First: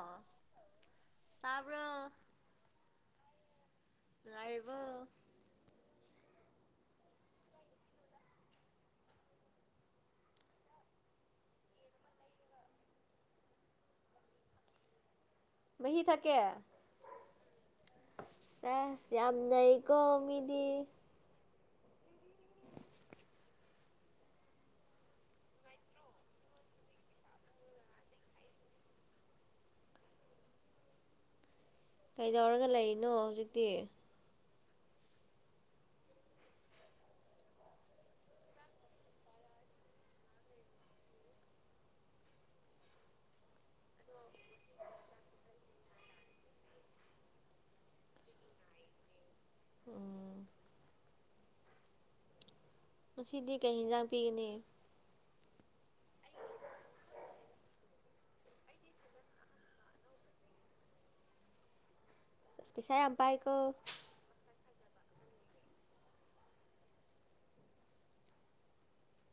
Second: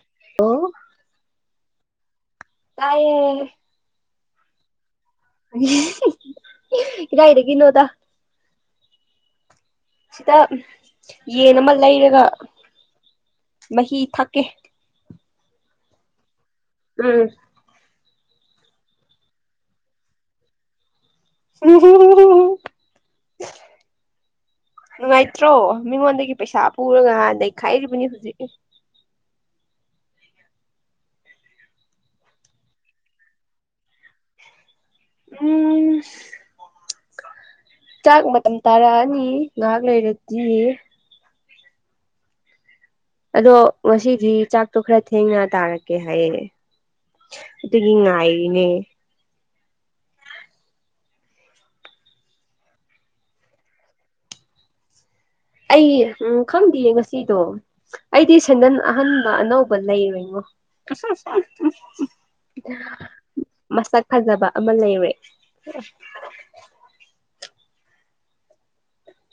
ꯑꯥ ꯑꯣ ꯇꯥꯕ꯭ꯔꯣ꯫ ꯇꯥꯏꯌꯦ꯫ ꯂꯥꯛꯏꯕꯣ ꯀꯗꯥꯏꯗꯒꯤꯅꯣꯗ꯫ ꯁꯤꯗ ꯌꯦꯟ ꯑꯃꯥ ꯂꯩꯔꯒ ꯃꯍꯤ ꯊꯛꯀꯦ꯫ ꯃꯍꯤ ꯊꯛꯀꯦ꯫ ꯎꯝ ꯁꯦꯁ ꯌꯥꯝ ꯅꯩꯀꯣ ꯃꯤꯗꯤ꯫ ꯍꯨꯝ ꯍꯨꯝ ꯍꯨꯝ ꯍꯨꯝ ꯍꯨꯝ ꯅꯨꯡꯉꯥꯏꯇ꯭ꯔꯣ ꯃꯤꯉꯣꯟꯗꯒꯤ ꯄꯩꯁꯥ ꯄꯨꯔꯒ ꯉꯍꯥꯟ ꯅꯩꯈꯥꯏꯔꯤꯕꯅꯤ ꯍꯨꯖꯤꯛ ꯀꯩꯗꯧꯔꯒ ꯂꯩꯔꯤꯅꯣ ꯍꯧꯖꯤꯛꯇꯤ꯫ ꯎꯝ ꯆꯥꯛ ꯃꯇꯝ ꯇꯥꯔꯛꯑꯅꯤ ꯉꯥꯏꯍꯥꯛ ꯂꯩꯔꯗꯤ꯫ ꯑꯗꯣ ꯉꯁꯤꯗꯤ ꯆꯥꯛꯇꯣ ꯈꯔ ꯊꯦꯡꯅ ꯇꯥꯔꯅꯤ꯫ ꯀꯩ ꯍꯥꯏꯌꯦ ꯑꯗꯨꯒꯤ ꯉꯥꯏꯔꯤꯅꯦ꯫ ꯎꯝ꯫ ꯉꯁꯤꯗꯤ ꯀꯩ ꯏꯟꯖꯥꯡ ꯄꯤꯒꯅꯤ꯫ ꯑꯩ ꯎꯝ ꯈꯪꯗꯤꯌꯦ ꯉꯁꯤꯗꯣ꯫ ꯑꯩꯗꯤ ꯁꯦꯟꯗꯟ ꯑꯍꯟꯕ ꯑꯅꯧꯕ ꯂꯩꯔꯦꯉꯣ꯫ ꯑꯁ ꯄꯩꯁꯥ ꯌꯥꯝ ꯄꯥꯏꯀꯣ ꯃꯁꯛ ꯐꯖꯕ ꯑꯃꯥ ꯂꯩꯔꯦ꯫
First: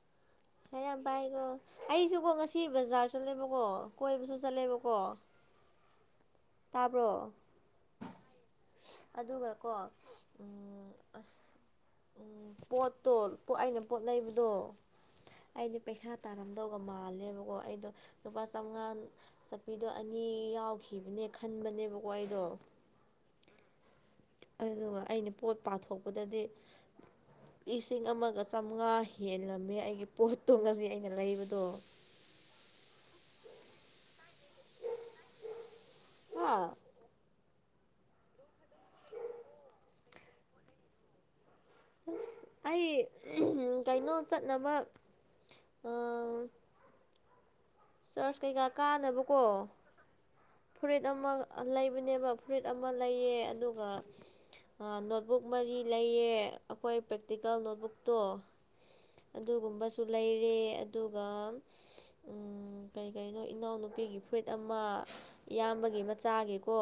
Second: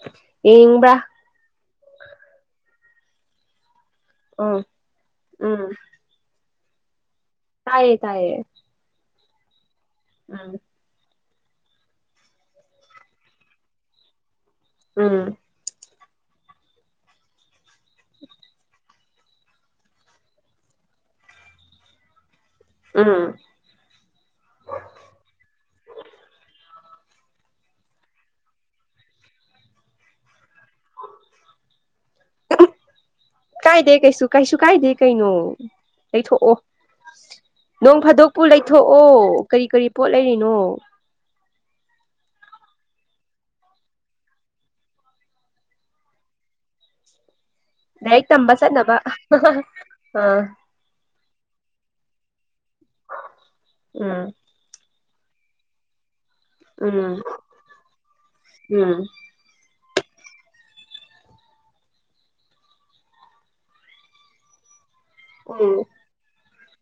[inaudible] ꯄꯩꯁꯥ ꯌꯥꯝ ꯄꯥꯏꯀꯣ ꯑꯩꯁꯨꯀꯣ ꯉꯁꯤ ꯕꯖꯥꯔ ꯆꯠꯂꯦꯕꯀꯣ ꯀꯣꯏꯕꯁꯨ ꯎꯝ ꯆꯠꯂꯦꯕꯀꯣ ꯎꯝ ꯇꯥꯕ꯭ꯔꯣ꯫ ꯇꯥꯏꯌꯦ ꯇꯥꯏꯌꯦ꯫ ꯑꯗꯨꯒꯀꯣ ꯎꯝ꯫ ꯑꯁ ꯎꯪ ꯄꯣꯠꯇꯣ ꯄꯣꯠ ꯑꯩꯅ ꯄꯣꯠ ꯂꯩꯕꯗꯣ꯫ ꯎꯝ꯫ ꯑꯩꯗꯣ ꯄꯩꯁꯥ ꯇꯥꯔꯝꯗꯧꯒ ꯃꯥꯜꯂꯦꯕꯀꯣ ꯑꯩꯗꯣ ꯂꯨꯄꯥ ꯆꯧꯉꯥꯡ ꯆꯄꯤꯗꯣ ꯑꯅꯤ ꯌꯥꯎꯈꯤꯕꯅꯦ ꯈꯟꯕꯅꯦꯕꯀꯣ ꯑꯩꯗꯣ꯫ ꯎꯝ꯫ ꯑꯗꯨꯒ ꯑꯩꯅ ꯄꯣꯠ ꯄꯥꯊꯣꯛꯄꯗꯗꯤ꯫ ꯂꯤꯁꯤꯡ ꯑꯃꯥꯒ ꯆꯥꯝꯃꯉꯥ ꯍꯦꯜꯂꯝꯃꯦ ꯑꯩꯒꯤ ꯄꯣꯠꯇꯣ ꯉꯁꯤ ꯑꯩꯅ ꯂꯩꯕꯗꯣ꯫ [unintelligible] ꯀꯥꯏꯗꯦ ꯀꯩꯁꯨ ꯀꯩꯁꯨ ꯀꯥꯏꯗꯦ ꯀꯩꯅꯣ ꯍꯥ ꯂꯩꯊꯣꯛꯑꯣ꯫ ꯅꯣꯡ ꯐꯥꯗꯣꯛꯄꯨ ꯂꯩꯊꯣꯛꯑꯣ ꯀꯔꯤ ꯀꯔꯤ ꯄꯣꯠ ꯂꯩꯔꯤꯅꯣ꯫ ꯑꯁ ꯑꯩ ꯀꯩꯅꯣ ꯆꯠꯅꯕ ꯑ ꯂꯥꯏꯔꯤꯛ ꯇꯝꯕ ꯆꯠꯅꯕ ꯀꯥꯅꯕꯀꯣ ꯑꯥ ꯐꯨꯔꯤꯠ ꯑꯃꯥ ꯂꯩꯕꯅꯦꯕ ꯐꯨꯔꯤꯠ ꯑꯃꯥ ꯂꯩꯌꯦ ꯑꯗꯨꯒ ꯎꯝ ꯑ ꯅꯣꯠꯕꯨꯛ ꯃꯔꯤ ꯂꯩꯌꯦ ꯎꯝ ꯑꯩꯈꯣꯏ ꯄ꯭ꯔꯦꯛꯇꯤꯀꯦꯜ ꯅꯣꯠꯕꯨꯛꯇꯣ ꯎꯝ ꯑꯗꯨꯒꯨꯝꯕꯁꯨ ꯂꯩꯔꯦ ꯑꯗꯨꯒ ꯎꯝ ꯀꯩꯀꯩꯩꯅꯣ ꯏꯅꯥꯎꯅꯨꯄꯤꯒꯤ ꯐꯨꯔꯤꯏꯠ ꯑꯃꯥ ꯎꯝ ꯏꯌꯥꯝꯕꯒꯤ ꯃꯆꯥꯒꯤꯀꯣ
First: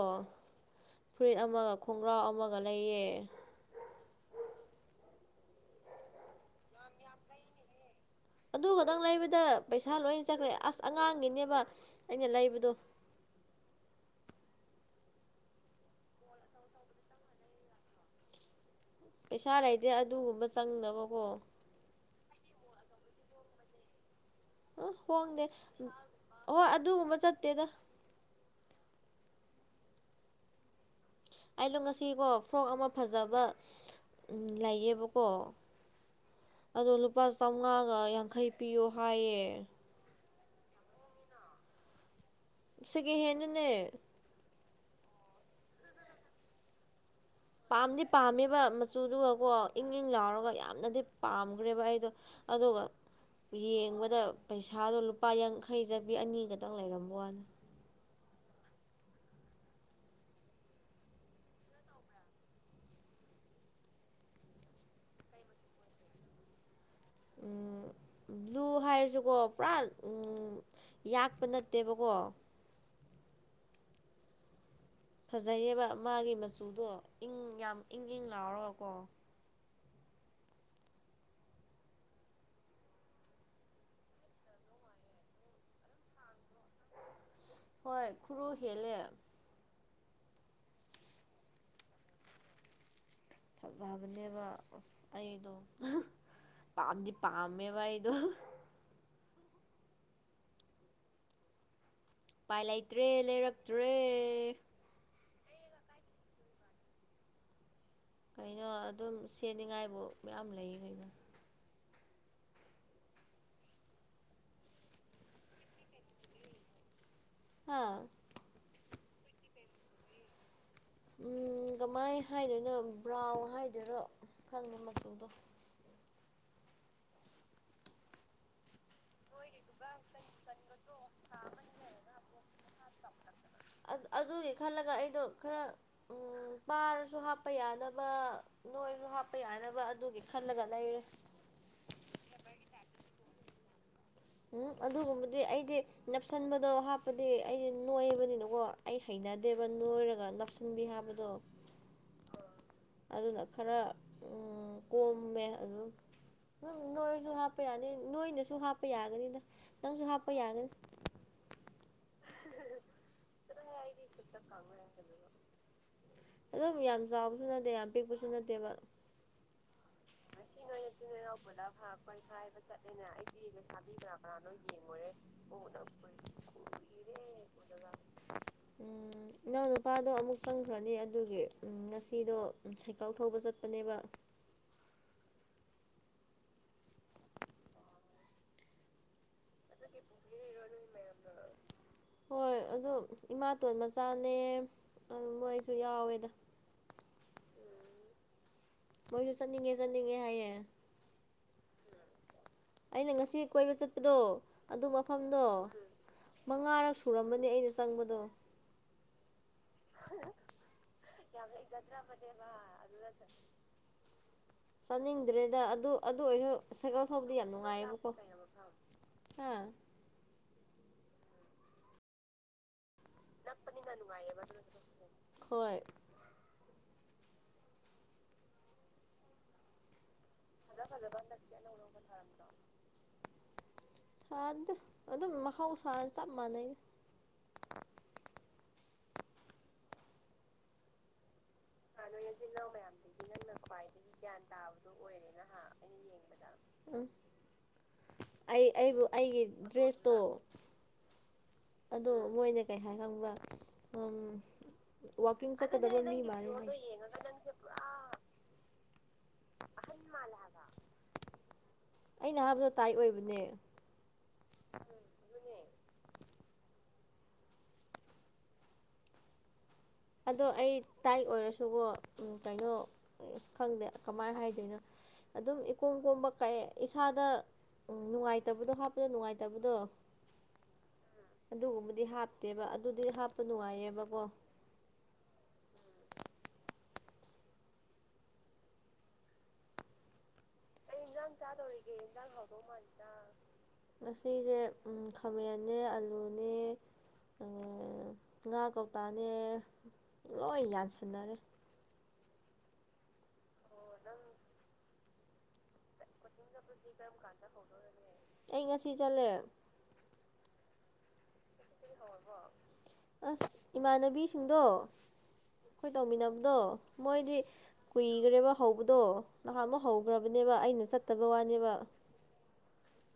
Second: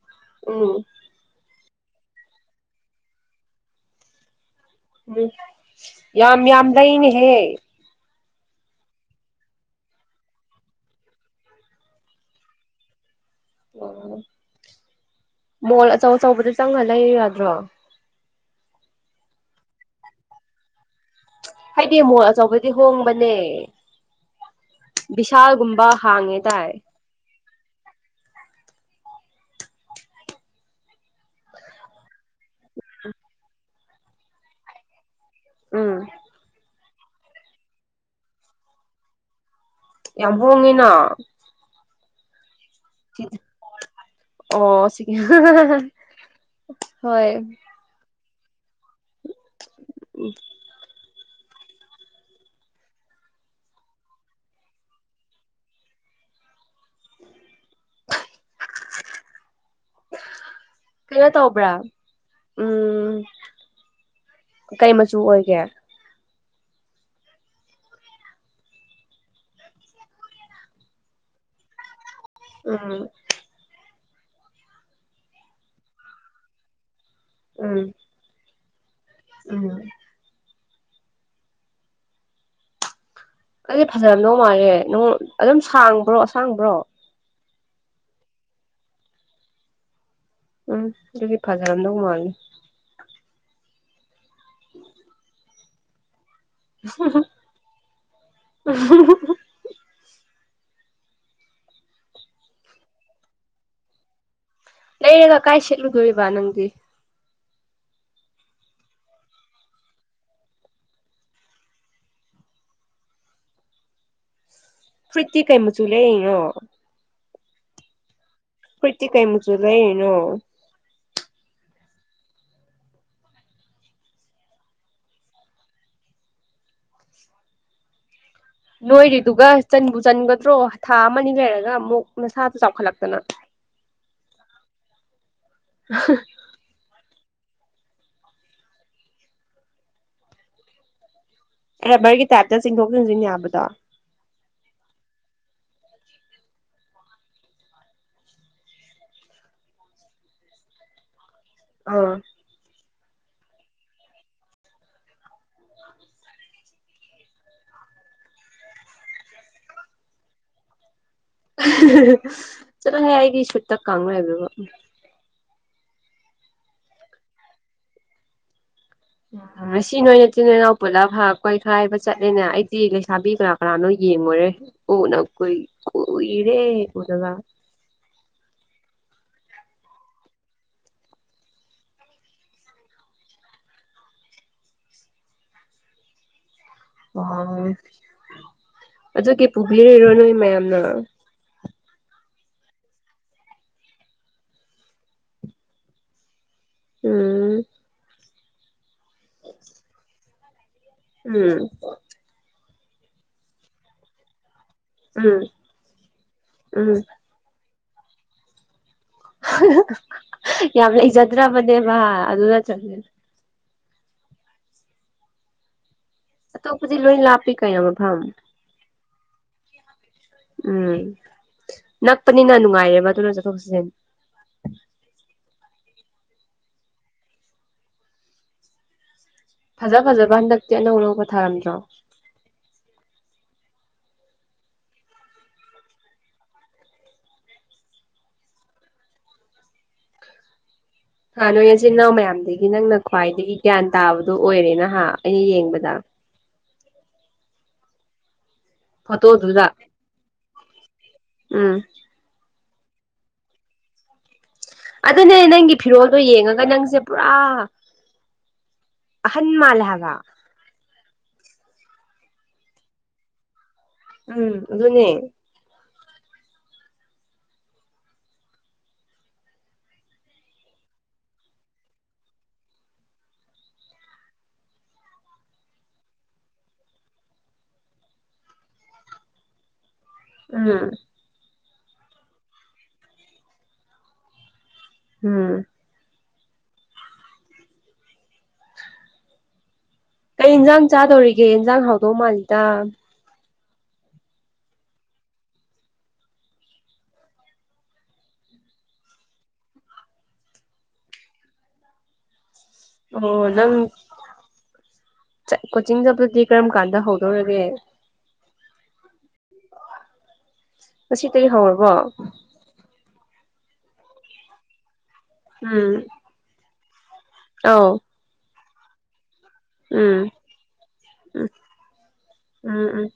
ꯎꯝ ꯐꯨꯔꯤꯠ ꯑꯃꯥꯒ ꯈꯣꯡꯒ꯭ꯔꯥꯎ ꯑꯃꯥꯒ ꯂꯩꯌꯦ꯫ ꯎꯝ ꯌꯥꯝ ꯌꯥꯝ ꯂꯩꯅꯦꯍꯦ꯫ ꯑꯗꯨ ꯈꯇꯪ ꯂꯩꯕꯗ ꯄꯩꯁꯥ ꯂꯣꯏ ꯆꯠꯈ꯭ꯔꯦ ꯑꯁ ꯑꯉꯥꯡꯒꯤꯅꯦꯕ ꯑꯩꯅ ꯂꯩꯕꯗꯣ꯫ ꯎꯝ ꯃꯣꯜ ꯑꯆꯧ ꯑꯆꯧꯕꯗ ꯆꯪꯉ ꯂꯩꯌꯣꯌꯥꯗ꯭ꯔꯣ ꯄꯩꯁꯥ ꯂꯩꯇꯦ ꯑꯗꯨꯒꯨꯝꯕ ꯆꯪꯅꯕꯀꯣ꯫ ꯍꯥꯏꯗꯤ ꯃꯣꯜ ꯑꯆꯧꯕꯗꯤ ꯍꯣꯡꯕꯅꯦ꯫ ꯑ ꯍꯣꯡꯗꯦ ꯕꯤꯁꯥꯜꯒꯨꯝꯕ ꯍꯥꯡꯉꯦ ꯍꯣꯏ ꯗꯥꯏ ꯑꯗꯨꯒꯨꯝꯕ ꯆꯠꯇꯦꯗ ꯑꯩꯗꯣ ꯉꯁꯤꯀꯣ ꯐ꯭ꯔꯣꯛ ꯑꯃꯥ ꯐꯖꯕ ꯂꯩꯌꯦꯕꯀꯣ ꯎꯝ ꯑꯗꯣ ꯂꯨꯄꯥ ꯆꯧꯉꯥꯒ ꯌꯥꯡꯈꯩ ꯄꯤꯌꯣ ꯍꯥꯏꯌꯦ ꯌꯥꯝ ꯍꯣꯡꯉꯤꯅ ꯁꯤꯀꯦꯍꯦꯟꯅꯤꯅꯦ ꯑꯣ [unintelligible] ꯍꯣꯏ ꯄꯥꯝꯗꯤ ꯄꯥꯝꯃꯦꯕ ꯃꯆꯨꯗꯨꯒꯀꯣ ꯏꯪ ꯏꯪ ꯂꯥꯎꯔꯒ ꯌꯥꯝꯅꯗꯤ ꯄꯥꯝꯈ꯭ꯔꯦꯕ ꯑꯩꯗꯣ ꯑꯗꯨꯒ ꯌꯦꯡꯕꯗ ꯄꯩꯁꯥꯗꯣ ꯂꯨꯄꯥ ꯌꯥꯡꯈꯩ ꯆꯠꯄꯤ ꯑꯅꯤꯈꯇꯪ ꯂꯩꯔꯝꯕ ꯋꯥꯅꯦ [inaudible] ꯀꯩꯅꯣ ꯇꯧꯕ꯭ꯔꯥ ꯎꯝ ꯀꯩ ꯃꯆꯨ ꯑꯣꯏꯒꯦ ꯑꯨ [unintelligible] ꯕ꯭ꯂꯨ ꯍꯥꯏꯔꯁꯨꯀꯣ ꯄꯨꯔꯥ ꯌꯥꯛꯄ ꯅꯠꯇꯦꯕꯀꯣ ꯑꯝ ꯐꯖꯩꯌꯦꯕ ꯃꯥꯒꯤ ꯃꯆꯨꯗꯣ ꯏꯪ ꯌꯥꯝ ꯎꯝ ꯏꯪ ꯏꯪ ꯂꯥꯎꯔꯒꯀꯣ ꯎꯝ ꯑꯩꯗꯨꯗꯤ ꯐꯖꯔꯝꯗꯧ ꯃꯥꯥꯟꯂꯦ ꯅꯪ ꯑꯗꯨꯝ ꯁꯥꯡꯕ꯭ꯔꯣ ꯑꯁꯥꯡꯕ꯭ꯔꯣ ꯍꯣꯏ ꯈꯨꯔꯨ ꯍꯦꯜꯂꯦ ꯎꯝ ꯑꯗꯨꯗꯤ ꯐꯖꯔꯝꯗꯧ ꯃꯥꯜꯂꯦ ꯐꯖꯕꯅꯦꯕ ꯑꯁ ꯑꯩꯗꯣ ꯄꯥꯝꯗꯤ ꯄꯥꯝꯃꯦꯕ ꯑꯩꯗꯣ ꯎ [unintelligible] ꯎꯄꯥꯏ ꯂꯩꯇ꯭ꯔꯦ ꯂꯩꯔꯛꯇ꯭ꯔꯦ ꯂꯩꯔꯒ ꯀꯥꯏ ꯁꯦꯠꯂꯨꯗꯣꯢꯔꯤꯕꯥ ꯅꯪꯗꯤ ꯀꯩꯅꯣ ꯑꯗꯨꯝ ꯁꯦꯠꯅꯤꯉꯥꯏꯕꯨ ꯃꯌꯥꯝ ꯂꯩ ꯀꯩꯅꯣ ꯐꯨꯔꯤꯠꯇꯤ ꯀꯩꯃꯆꯨ ꯂꯩꯔꯤꯅꯣ ꯍꯥꯥ ꯐꯨꯔꯤꯠꯇꯤ ꯀꯩ ꯃꯆꯨꯨ ꯂꯩꯔꯤꯅꯣ ꯑꯝ ꯀꯃꯥꯏ ꯍꯥꯏꯗꯣꯏꯅꯣ ꯕ꯭ꯔꯥꯎꯟ ꯍꯥꯏꯗꯣꯏꯔꯣ ꯈꯪꯗꯦ ꯃꯆꯨꯗꯣ ꯅꯣꯏꯔꯤꯗꯨꯒ ꯆꯟꯕꯨ ꯆꯟꯒꯗ꯭ꯔꯣ ꯊꯥ ꯑꯃꯅꯤ ꯂꯩꯔꯒ ꯑꯃꯨꯛ ꯅꯁꯥꯗꯨ ꯆꯥꯎꯈꯠꯂꯛꯇꯅ ꯑ ꯑꯗꯨꯒꯤ ꯈꯜꯂꯒ ꯑꯩꯗꯣ ꯈꯔ ꯎꯝ ꯄꯥꯔꯁꯨ ꯍꯥꯞꯄ ꯌꯥꯅꯕ ꯅꯣꯏꯔꯁꯨ ꯍꯥꯞꯄ ꯌꯥꯅꯕ ꯑꯗꯨꯒꯤ ꯈꯜꯂꯒ ꯂꯩꯔꯦ ꯔꯥꯕꯔꯒꯤ ꯇꯥꯏꯞꯇ ꯆꯤꯡꯊꯣꯛ ꯆꯤꯡꯁꯤꯟ ꯌꯥꯕꯗꯣ ꯎꯝ ꯑꯗꯨꯒꯨꯝꯕꯗꯤ ꯑꯩꯗꯤ ꯅꯞꯁꯟꯕꯗꯣ ꯍꯥꯞꯄꯗꯤ ꯑꯩꯗꯤ ꯅꯣꯏꯕꯅꯤꯅꯀꯣ ꯑꯩ ꯍꯩꯅꯗꯦꯕ ꯅꯣꯏꯔꯒ ꯅꯞꯁꯤꯟꯕꯤ ꯍꯥꯞꯕꯗꯣ ꯑꯥ ꯑꯗꯨꯅ ꯈꯔ ꯀꯣꯝꯃꯦ ꯑꯗꯨꯝ ꯎꯝ ꯅꯣꯏꯔꯁꯨ ꯍꯥꯞꯄ ꯌꯥꯅꯤ ꯅꯣꯏꯗꯁꯨ ꯍꯥꯞꯄ ꯌꯥꯒꯅꯤꯗ ꯅꯪꯁꯨ ꯍꯥꯞꯄ ꯌꯥꯒꯅꯤ ꯍꯍꯍ [unintelligible] ꯆꯥꯠꯂꯍꯦ ꯑꯩ ꯆꯠꯂꯨꯍ ꯑꯩꯗꯤ ꯁꯤꯇ ꯀꯃ ꯂ ꯆꯣ [unintelligible] ꯑꯗꯨꯝ ꯌꯥꯝ ꯆꯥꯎꯕꯁꯨ ꯅꯠꯇꯦ ꯌꯥꯝ ꯄꯤꯛꯄꯁꯨ ꯅꯠꯇꯦꯕ ꯉꯁꯤ ꯅꯣꯏ ꯅꯆꯤꯟ ꯅꯅꯥꯎ ꯄꯨꯜꯂꯞ ꯍꯥꯔ ꯀꯣꯏꯈꯥꯏꯕ ꯆꯠꯂꯦꯅꯦ ꯑꯩꯗꯤ ꯂꯩꯁꯥꯕꯤ ꯀꯅꯥ ꯀꯔꯥꯅꯣ ꯌꯦꯡꯉꯨꯔꯦ ꯎꯗ ꯀꯨꯏ ꯀꯨꯏꯔꯦ ꯎꯗꯕꯥ ꯎꯝ ꯢꯅꯥꯎꯄꯥꯗꯣ ꯑꯃꯨꯛ ꯆꯪꯈ꯭ꯔꯅꯤ ꯑꯗꯨꯒꯤ ꯉꯁꯤꯗꯣ ꯁꯥꯏꯀꯜ ꯊꯧꯕ ꯆꯠꯄꯅꯦꯕ ꯑꯣ ꯑꯗꯨꯒꯤ ꯄꯨꯕꯤꯔꯤꯔꯣ ꯅꯣꯏ ꯃꯌꯥꯝꯅ ꯍꯣꯏ ꯑꯗꯣ ꯏꯃꯥꯇꯣꯟ ꯃꯆꯥꯅꯦ ꯑꯗꯨ ꯃꯣꯏꯁꯨ ꯌꯥꯎꯋꯦꯗ ꯎꯝ ꯃꯣꯏꯁꯨ ꯆꯠꯅꯤꯡꯉꯦ ꯆꯠꯅꯤꯡꯉꯦ ꯍꯥꯏꯌꯦ ꯎꯝ ꯑꯩꯅ ꯉꯁꯤ ꯀꯣꯏꯕ ꯆꯠꯄꯗꯣ ꯑꯗꯨ ꯃꯐꯝꯗꯣ ꯎꯝ ꯃꯉꯥꯔꯛ ꯎꯝ ꯁꯨꯔꯝꯃꯅ ꯅꯤ ꯑꯩꯅ ꯆꯪꯕꯗꯣ ꯌꯥꯝ ꯂꯩꯖꯗꯔꯕꯅꯦꯕ ꯑꯗꯨ ꯅꯠꯇ꯭ꯔ ꯆꯥꯅꯤꯡꯗ꯭ꯔꯦꯗ ꯑꯗꯨ ꯑꯗꯨ ꯑꯣꯏꯔꯁꯨ ꯑꯇꯣꯞꯄꯗꯤ ꯁꯥꯏꯀꯜ ꯂꯣꯏ ꯊꯧꯕꯗꯤ ꯌꯥꯝ ꯂꯥꯞꯄꯤ ꯀꯩꯅꯣ ꯅꯨꯡꯉꯥꯏꯌꯦꯕꯀꯣ ꯃꯐꯝ ꯍꯥꯥ ꯎꯝ ꯅꯛꯄꯅꯤꯅ ꯅꯨꯡꯉꯥꯏꯌꯦꯕ ꯑꯗꯨꯅꯖꯨ ꯅꯛꯄꯅꯤꯅ ꯅꯨꯡꯉꯥꯏꯌꯦꯕ ꯑꯗꯨꯟꯖꯨ ꯍꯣꯏ ꯐꯖ ꯐꯖꯕ ꯍꯟꯗꯛ ꯐꯖ ꯐꯖꯕ ꯍꯟꯗꯛ ꯑꯅꯧꯑꯅꯧꯕ ꯊꯥꯔꯝꯗꯣ ꯊ‌ꯥꯗ‌ꯦ ꯑꯗꯨꯝ ꯃꯍꯥꯎꯁꯥꯅ‌ꯦ ꯆꯞ ꯃꯥꯟꯅꯩ ꯍꯥ ꯅꯣꯏ ꯅꯆꯤꯟ ꯅꯅꯥꯎ ꯃꯌꯥꯝꯗꯒꯤ ꯅꯪꯅ ꯈ꯭ꯋꯥꯏꯗꯒꯤ ꯒ꯭ꯌꯥꯟ ꯇꯥꯕꯗꯨ ꯑꯣꯏꯔꯦ ꯅꯍ ꯑꯩꯅ ꯌꯦꯡꯕꯗ ꯎ ꯑꯩ ꯑꯩꯕꯨ ꯑꯩꯒꯤ ꯐꯣꯇꯣꯗꯨꯗ ꯗ꯭ꯔꯦꯁꯇꯣ ꯎꯝ ꯑꯗꯣ ꯃꯣꯏꯅ ꯀꯩ ꯍꯥꯏ ꯈꯪꯕ꯭ꯔꯥ ꯎꯝ ꯑꯗꯨꯅꯦ ꯋꯥꯀꯤꯡ ꯅꯪꯒꯤ ꯆꯠꯀꯗꯕ ꯃꯤ ꯐꯤꯔꯣꯜꯗꯣ ꯃꯥꯜꯂ‌ꯦ [unintelligible] ꯌꯦꯡꯉꯒ ꯍꯥꯏ ꯅꯪꯁꯦ [unintelligible] ꯅꯪꯁ‌ꯦ ꯄꯨꯔꯥ ꯑꯍꯟ ꯃꯥꯜꯂ‌ꯦ ꯍꯥꯕ ꯑꯩꯅ ꯍꯥꯏꯕꯗꯣ ꯇꯥꯏ ꯑꯣꯏꯕꯅꯦ ꯎꯝ ꯑꯗꯨꯅꯦ ꯑꯗꯣ ꯑꯩ ꯇꯥꯏ ꯑꯣꯏꯔꯁꯨꯀ‌ꯣ ꯎꯝ ꯀꯩꯅꯣ ꯑꯁ ꯈꯪꯗꯦ ꯀꯃꯥꯏ ꯍꯥꯏꯗꯣꯏꯅꯣ ꯑꯗꯨꯝ ꯏꯀꯣꯝ ꯀꯣꯝꯕ ꯀꯩ ꯏꯁꯥꯗ ꯎꯝ ꯅꯨꯡꯉꯥꯏꯇꯕꯗꯣ ꯍꯥꯞꯄꯗꯣ ꯅꯨꯡꯉꯥꯏꯇꯕꯗꯣ ꯎꯝ ꯑꯗꯨꯒꯨꯝꯕꯗꯤ ꯍꯥꯞꯇꯦꯕ ꯑꯗꯨꯗꯤ ꯍꯥꯞꯄ ꯅꯨꯡꯉꯥꯏꯌꯦꯕꯀꯣ ꯎꯝ ꯀꯩ ꯏꯟꯖꯥꯡ ꯆꯥꯗꯧꯔꯤꯒꯦ ꯏꯟꯖꯥꯡ ꯍꯥꯎꯗꯧ ꯃꯥꯜꯂꯤꯗ ꯎꯝ ꯉꯁꯤꯁꯦ ꯈꯥꯃꯦꯟꯅ‌ꯦ ꯑꯂꯨꯅꯦ ꯎꯝ ꯉꯥ ꯀꯧꯇꯥꯅꯦ ꯂꯣꯏ ꯌꯥꯟꯁꯤꯟꯅꯔꯦ ꯑꯣ ꯅꯪ ꯀꯣꯆꯤꯡ ꯆꯠ ꯀ‌ꯣꯆꯤꯡ ꯀꯔꯝ ꯆꯠꯄꯗꯤ ꯀꯥꯟꯗ ꯀꯔꯝꯀꯥꯟꯗ ꯍꯧꯗꯧꯔꯒꯦ ꯍꯧ [unintelligible] ꯑꯩ ꯉꯁꯤ ꯆꯠꯂꯦ ꯉꯁꯤ ꯇꯩ ꯍꯧꯔꯕꯣ ꯑꯁ ꯏꯃꯥꯟꯅꯕꯤꯁꯤꯡꯗꯣ ꯑꯩꯈꯣꯏ ꯇꯧꯃꯤꯟꯅꯕꯗꯣ ꯃꯣꯏꯗꯤ ꯑꯥꯎ ꯀꯨꯏꯈ꯭ꯔꯦꯕ ꯍꯧꯕꯗꯣ ꯅꯍꯥꯟ ꯃ ꯎꯝ ꯍꯧꯈ꯭ꯔꯕꯅꯦꯕ ꯑꯩꯅ ꯆꯠꯇꯕ ꯎꯝ ꯋꯥꯅꯦꯕ ꯎꯝ ꯎꯝ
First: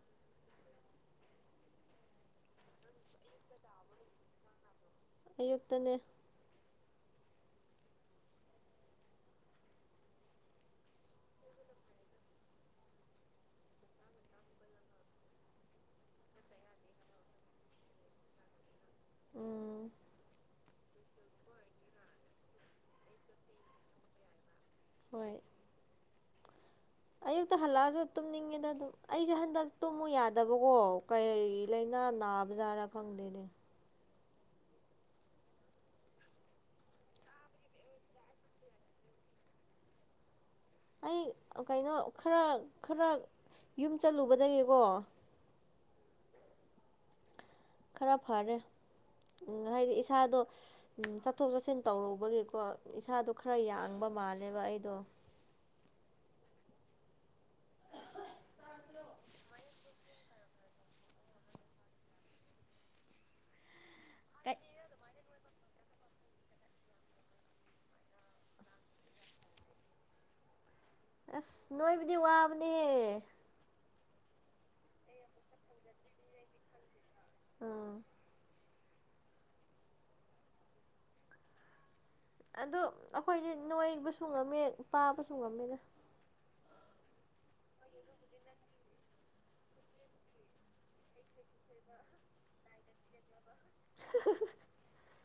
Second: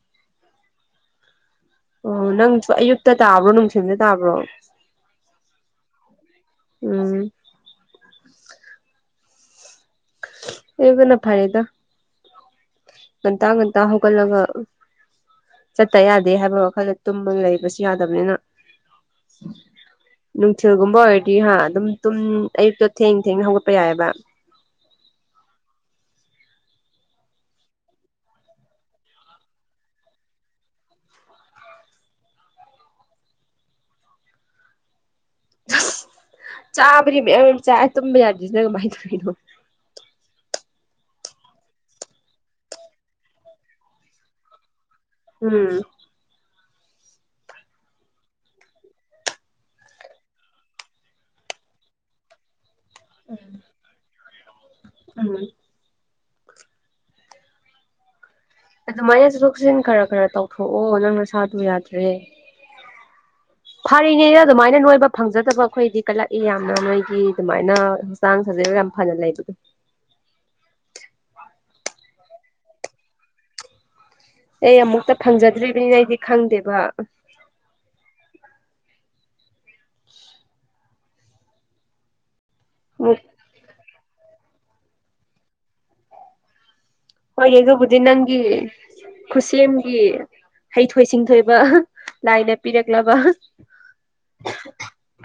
ꯑꯣ ꯅꯪꯁꯨ ꯑꯌꯨꯛꯇ ꯇꯥꯕ꯭ꯔꯣ ꯅꯨꯡꯊꯤꯟꯗ ꯇꯥꯕ꯭ꯔꯣ ꯑꯌꯨꯛꯇꯅꯦ ꯎꯝ ꯑꯌꯨꯛꯇꯅ ꯐꯥꯏꯗ ꯉꯟꯇꯥ ꯉꯟꯇꯥ ꯍꯧꯒꯠꯂꯒ ꯆꯠꯇ ꯌꯥꯗꯦ ꯍꯥꯏꯕ ꯋꯥꯈꯜꯗ ꯇꯨꯝꯕ ꯂꯩꯕꯁꯨ ꯌꯥꯗꯕꯅꯤꯅ ꯎꯝ ꯅꯨꯡꯊꯤꯜꯒꯨꯝꯕ ꯑꯣꯏꯔꯗꯤ ꯍꯥ ꯑꯗꯨꯝ ꯇꯨꯝ ꯑꯌꯨꯛꯇ ꯊꯦꯡ ꯊꯦꯡꯅ ꯍꯧꯒꯠꯄ ꯌꯥꯏꯕ ꯍꯣꯏ ꯑꯌꯨꯛꯇ ꯍꯜꯂꯛꯑꯁꯨ ꯇꯨꯝꯅꯤꯡꯉꯦꯗ ꯑꯗꯨꯝ ꯑꯩꯁꯦ ꯍꯟꯗꯛ ꯇꯨꯝꯃꯨ ꯌꯥꯗꯕꯀꯣ ꯀꯔꯤ ꯂꯥꯏꯅꯥ ꯅꯥ ꯕꯥꯖꯥꯔ ꯈꯪꯗ‌ꯦꯅꯦ ꯑꯁ ꯆꯥꯕꯗꯤ ꯃꯌꯥꯝ ꯃꯌꯥꯝ ꯆꯥꯏ ꯇꯨꯝꯕ ꯌꯥꯗ‌ꯔꯤꯁꯤꯅ ꯀꯃꯥꯏꯅ ꯇꯧꯔꯤꯅꯣ ꯑꯩ ꯀꯩꯅꯣ ꯈꯔ ꯈꯔ ꯌꯨꯝ ꯆꯠꯂꯨꯕꯗꯒꯤꯀꯣ ꯎꯝ ꯈꯔ ꯐꯔꯦ ꯍꯥꯏꯗꯤ ꯏꯁꯥꯗꯣ ꯆꯠꯊꯣꯛ ꯆꯠꯁꯤꯟ ꯇꯧꯔꯨꯕꯒꯤꯀꯣ ꯏꯁꯥꯗꯣ ꯈꯔ ꯌꯥꯡꯕ ꯃꯥꯜꯂꯦꯕ ꯑꯩꯗꯣ ꯎꯝ ꯑꯗꯨꯃꯥꯏꯅ ꯆꯠꯊꯣꯛ ꯆꯠꯁꯤꯟ ꯈꯔ ꯈꯔ ꯇꯧꯊꯣꯛꯑꯣ ꯅꯪ ꯅꯁꯥꯗꯨ ꯌꯥꯗ꯭ꯔꯦ ꯐꯔꯤꯅꯦ ꯀꯩ ꯑꯗꯨꯃꯥꯏꯅ ꯅꯣꯏꯕ ꯐꯪꯖꯗꯕ ꯑꯩꯈꯣꯏꯗꯤ ꯀꯜꯂꯛꯏ ꯌꯥꯝꯅ ꯅꯣꯏꯒꯤ ꯑꯗꯨꯃꯥꯏꯅ ꯍꯛꯆꯥꯡ ꯁꯥꯖꯦꯜ ꯌꯥꯝ ꯐꯅ ꯂꯩꯕꯗꯣ ꯑꯁ ꯅꯣꯏꯕꯗꯤ ꯋꯥꯕꯅꯦꯍꯦ ꯑꯩ ꯑꯃꯨꯛꯇꯥ ꯐꯪꯖꯗ꯭ꯔꯤꯕꯅꯤꯅ ꯑꯩꯗꯤ ꯈꯪꯗꯦꯕ ꯎꯝ ꯑꯗꯨ ꯑꯃꯨꯛ ꯑꯩꯈꯣꯏꯗꯤ ꯅꯣꯏꯕꯁꯨ ꯉꯝꯃꯦ ꯄꯥꯕꯁꯨ ꯉꯝꯃꯦꯗ ꯍꯣꯏ ꯑꯗꯨꯕꯨꯗꯤ ꯅꯪꯒꯤ ꯈꯨꯠꯁꯦꯝꯒꯤ ꯍꯩꯊꯣꯏ ꯁꯤꯡꯊꯣꯏꯕ ꯂꯥꯏꯅ ꯄꯤꯔꯛꯂꯕ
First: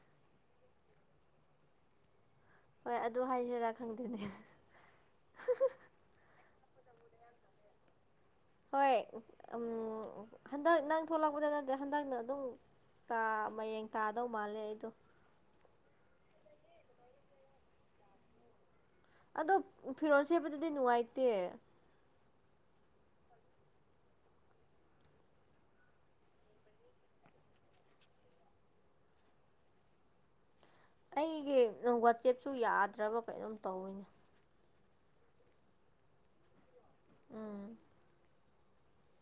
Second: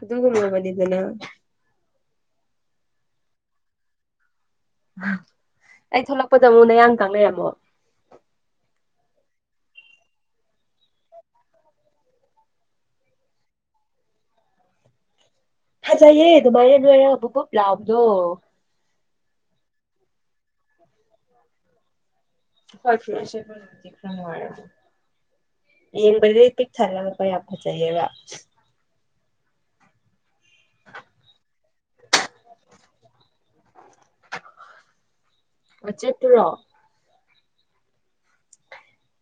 ꯑꯗꯨꯒꯨꯝꯂꯕꯅꯤꯗꯥꯅ ꯍꯣꯏ ꯑꯗꯨ ꯍꯥꯏꯁꯤꯔꯥ ꯈꯪꯗꯦꯅꯦ ꯑꯩ ꯊꯣꯛꯂꯛꯄꯗ ꯑꯃꯨꯛ ꯅꯌꯥꯡ ꯀꯪ ꯂꯩꯔꯝꯃꯣ ꯍꯣꯏ ꯎꯝ ꯍꯟꯗꯛ ꯅꯪ ꯊꯣꯛꯂꯛꯄꯗ ꯅꯠꯇꯦ ꯍꯟꯗꯛꯅ ꯑꯗꯨꯝ ꯇꯥ ꯃꯌꯦꯡ ꯇꯥꯗꯧ ꯃꯥꯜꯂꯦ ꯑꯩꯗꯣ ꯐꯖꯩꯌꯦ ꯑꯗꯨꯃꯥꯏꯅ ꯅꯣꯏꯔꯒ ꯕꯨꯞ ꯕꯨꯞ ꯂꯥꯎꯕꯗꯣ ꯑꯗꯣ ꯐꯤꯔꯣꯜ ꯁꯦꯠꯕꯗꯗꯤ ꯅꯨꯡꯉꯥꯏꯇꯦ ꯍꯣꯏ ꯐꯤ ꯔꯣꯜ ꯁꯦꯠꯄꯗꯥꯗꯤ ꯈꯔ ꯅꯨꯉꯥꯏꯔꯣꯏ ꯌꯦꯡꯕꯗꯗꯤ ꯄꯤꯛ ꯊꯜꯂꯒ ꯄ ꯌꯥꯝ ꯐꯖꯩꯌꯦꯕ ꯑꯩꯒꯤ ꯋꯥꯆꯦꯞꯁꯨ ꯌꯥꯗ꯭ꯔꯕ ꯀꯩꯅꯣꯝ ꯇꯧꯋꯤꯅꯦ ꯋꯥꯆꯦꯞꯇꯨꯔꯣ ꯎꯝ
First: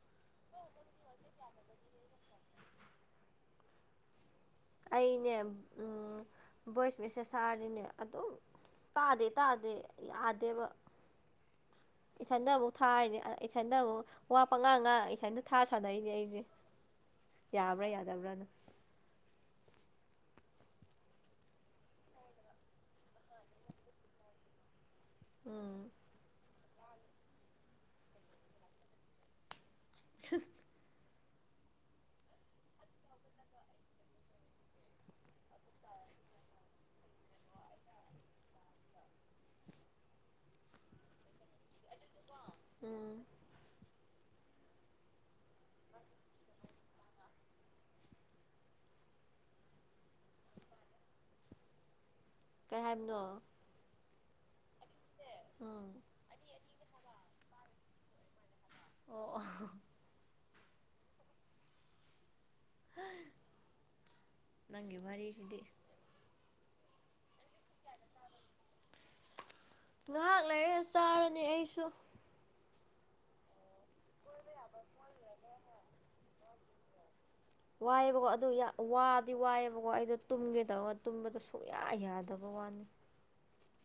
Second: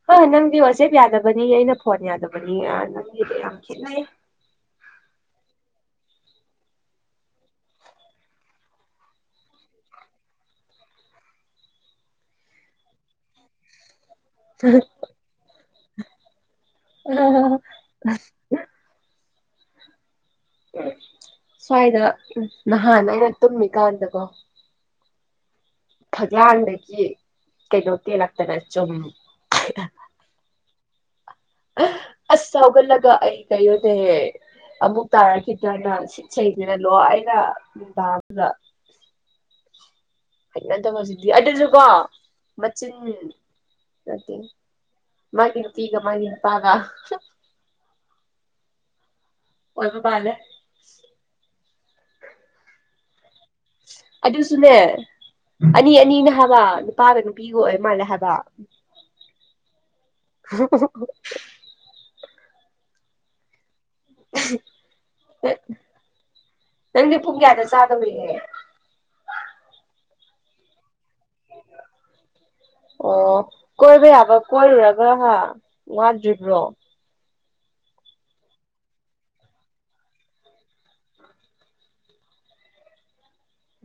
ꯍꯥꯏ ꯅꯪꯗꯤ ꯋꯥꯆꯦꯞ ꯌꯥꯗꯕꯅꯤ ꯑꯩꯅ ꯐꯣꯟ ꯌꯥꯗꯕꯅꯤ ꯅꯪꯒꯤꯒ ꯌꯥꯝ ꯈꯦꯠꯅꯩ ꯑꯩꯅꯦ ꯎꯝ ꯚꯣꯏꯁ ꯃꯦꯁꯦꯁ ꯊꯔꯗꯤꯅꯦ ꯑꯗꯨꯝ ꯇꯥꯗꯦ ꯇꯥꯗꯦ ꯌꯥꯗꯦꯕ ꯏꯊꯟꯗ ꯑꯃꯨꯛ ꯊꯥꯔꯤꯅꯦ ꯏꯊꯟꯗ ꯑꯃꯨꯛ ꯋꯥ ꯄꯉꯥ ꯉꯥꯡ ꯏꯊꯟꯗꯥ ꯊꯥ ꯁꯥꯟꯅꯩꯅꯦ ꯑꯩꯖꯦ ꯌꯥꯕ꯭ꯔꯥ ꯌꯥꯗꯕ꯭ꯔꯅ ꯁ꯭ꯋꯥꯏꯗ ꯅꯍꯥꯟ ꯑꯩꯅ ꯇꯨꯝꯃꯤꯀꯥꯟꯗꯀꯣ ꯎꯝ ꯐꯛꯂꯥꯡꯗꯒꯤ ꯀꯩꯅꯣ ꯀꯦꯜꯂꯛꯇꯥꯅ ꯆꯨꯝ [unintelligible] ꯑꯁ ꯍꯥꯎꯒꯠꯂꯒ ꯑꯩ ꯀꯩꯅꯣꯅꯦ ꯑꯃꯨꯛ ꯇꯥꯔꯛꯈꯤꯗꯅ ꯁꯤꯠ ꯁꯦꯡꯉꯤꯅꯦ ꯂꯣꯏꯅ ꯅꯨꯡꯗꯥꯡꯗꯨꯗ [unintelligible] ꯍꯩꯅꯗꯕꯖꯤꯗꯤ ꯑꯗꯨꯖꯨ ꯀꯣ ꯎꯝ ꯃꯆꯤꯟ ꯃꯥꯒꯤ ꯅꯨꯄꯤꯒꯥ ꯃꯥꯒꯤ ꯅꯨꯄꯥꯒꯥ ꯑꯣꯏꯕ ꯃꯥꯂꯦ ꯀꯩ ꯍꯥꯏꯕꯅꯣ ꯑꯗꯨꯁꯨꯅꯦ ꯎꯝ ꯑꯅꯤ ꯑꯅꯤꯅꯦ ꯍꯥꯏꯕ ꯅꯨꯄꯥꯒꯥ ꯅꯨꯄꯤꯒꯥ ꯑꯣꯏ ꯃꯥꯜꯂꯦ ꯍꯥꯏꯕ ꯑꯣ [unintelligible] [unintelligible] ꯅꯪꯒꯤ ꯋꯥꯔꯤꯁꯤꯗꯤ ꯅꯪꯗꯤ ꯄꯨꯡ ꯀꯌꯥꯗ ꯆꯥꯗꯧꯔꯤꯒꯦ ꯉꯥꯏꯍꯥꯛ ꯂꯩꯔꯛꯒ ꯆꯥꯔꯅꯤ ꯑꯩꯁꯨ ꯑꯣ ꯀꯣꯏꯕ ꯌꯥꯕ ꯀꯣꯏꯔꯨꯔꯕ ꯋꯥꯗ꯭ꯔꯤꯕ꯭ꯔꯣ ꯋꯥꯏꯑꯦꯕꯀꯣ ꯑꯗꯨ ꯋꯥꯗꯤ ꯋꯥꯏꯑꯦꯕꯀꯣ ꯑꯩꯗꯣ ꯇꯨꯝꯒꯦ ꯇꯧꯔꯒ ꯇꯨꯝꯕꯗꯣ ꯁꯨꯡꯌꯥ ꯌꯥꯗꯕ ꯋꯥꯅꯤ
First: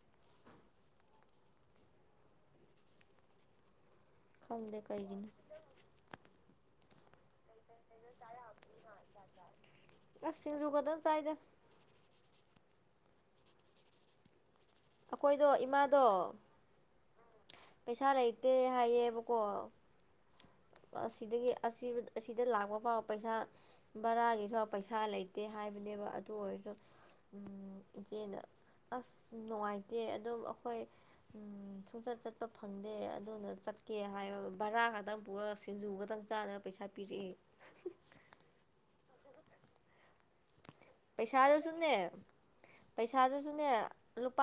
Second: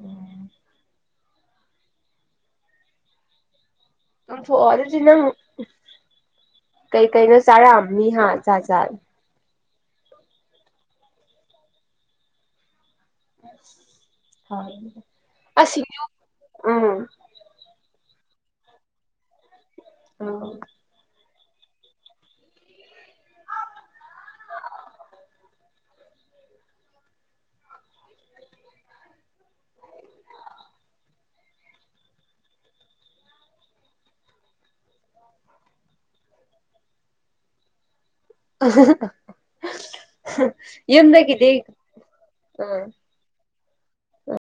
ꯎꯝ ꯇꯨꯝꯊꯣꯛꯑꯣ ꯈꯪꯗꯦ ꯑꯗꯨꯗꯤ ꯅꯪ ꯀꯩꯒꯤꯅꯣ ꯀꯩꯀꯩꯅꯣ ꯆꯥꯔꯛꯑꯝꯅꯤ ꯍꯥ ꯖꯥꯠ ꯖꯥꯠ ꯑꯁꯤ ꯁꯤꯡꯖꯨ ꯈꯪꯛꯇꯥ ꯆꯥꯏꯗ ꯍ [unintelligible] ꯑꯈꯣꯏꯗꯣ ꯏꯃꯥꯗꯣ ꯎꯝ ꯄꯩꯁꯥ ꯂꯩꯇꯦ ꯍꯥꯏꯌꯦꯕꯀꯣ ꯑꯣ ꯑꯁꯤꯗꯒꯤ ꯑꯁꯤ ꯑꯁꯤꯗ ꯂꯥꯛꯄꯥꯎꯕ ꯄꯩꯁꯥ ꯕꯔꯥꯒꯤꯁꯨ ꯄꯩꯁꯥ ꯂꯩꯇꯦ ꯍꯥꯏꯕꯅꯦꯕ ꯑꯗꯨ ꯑꯣꯏꯔꯁꯨ ꯏꯆꯦꯅ ꯑꯁ ꯅꯨꯡꯉꯥꯏꯇꯦ ꯑꯗꯨꯝ ꯑꯩꯈꯣꯏ ꯎꯝ ꯁꯨꯡꯆꯠ ꯆꯠꯄ ꯐꯪꯗꯦ ꯑꯗꯨꯅ ꯆꯠꯀꯦ ꯍꯥꯏꯕ ꯕꯔꯥ ꯈꯛꯇꯪ ꯄꯨꯔ ꯁꯤꯡꯖꯨꯒꯛꯇꯪ ꯆꯥꯅ ꯄꯩꯁꯥ ꯄꯤꯔꯛꯑꯦ ꯌꯨꯝꯗꯒꯤꯗꯤ ꯄꯩꯁꯥꯗꯨꯁꯨꯅꯦ ꯎꯝ ꯄꯩꯁꯥꯗꯨꯁꯨꯅꯦ ꯂꯨꯄꯥ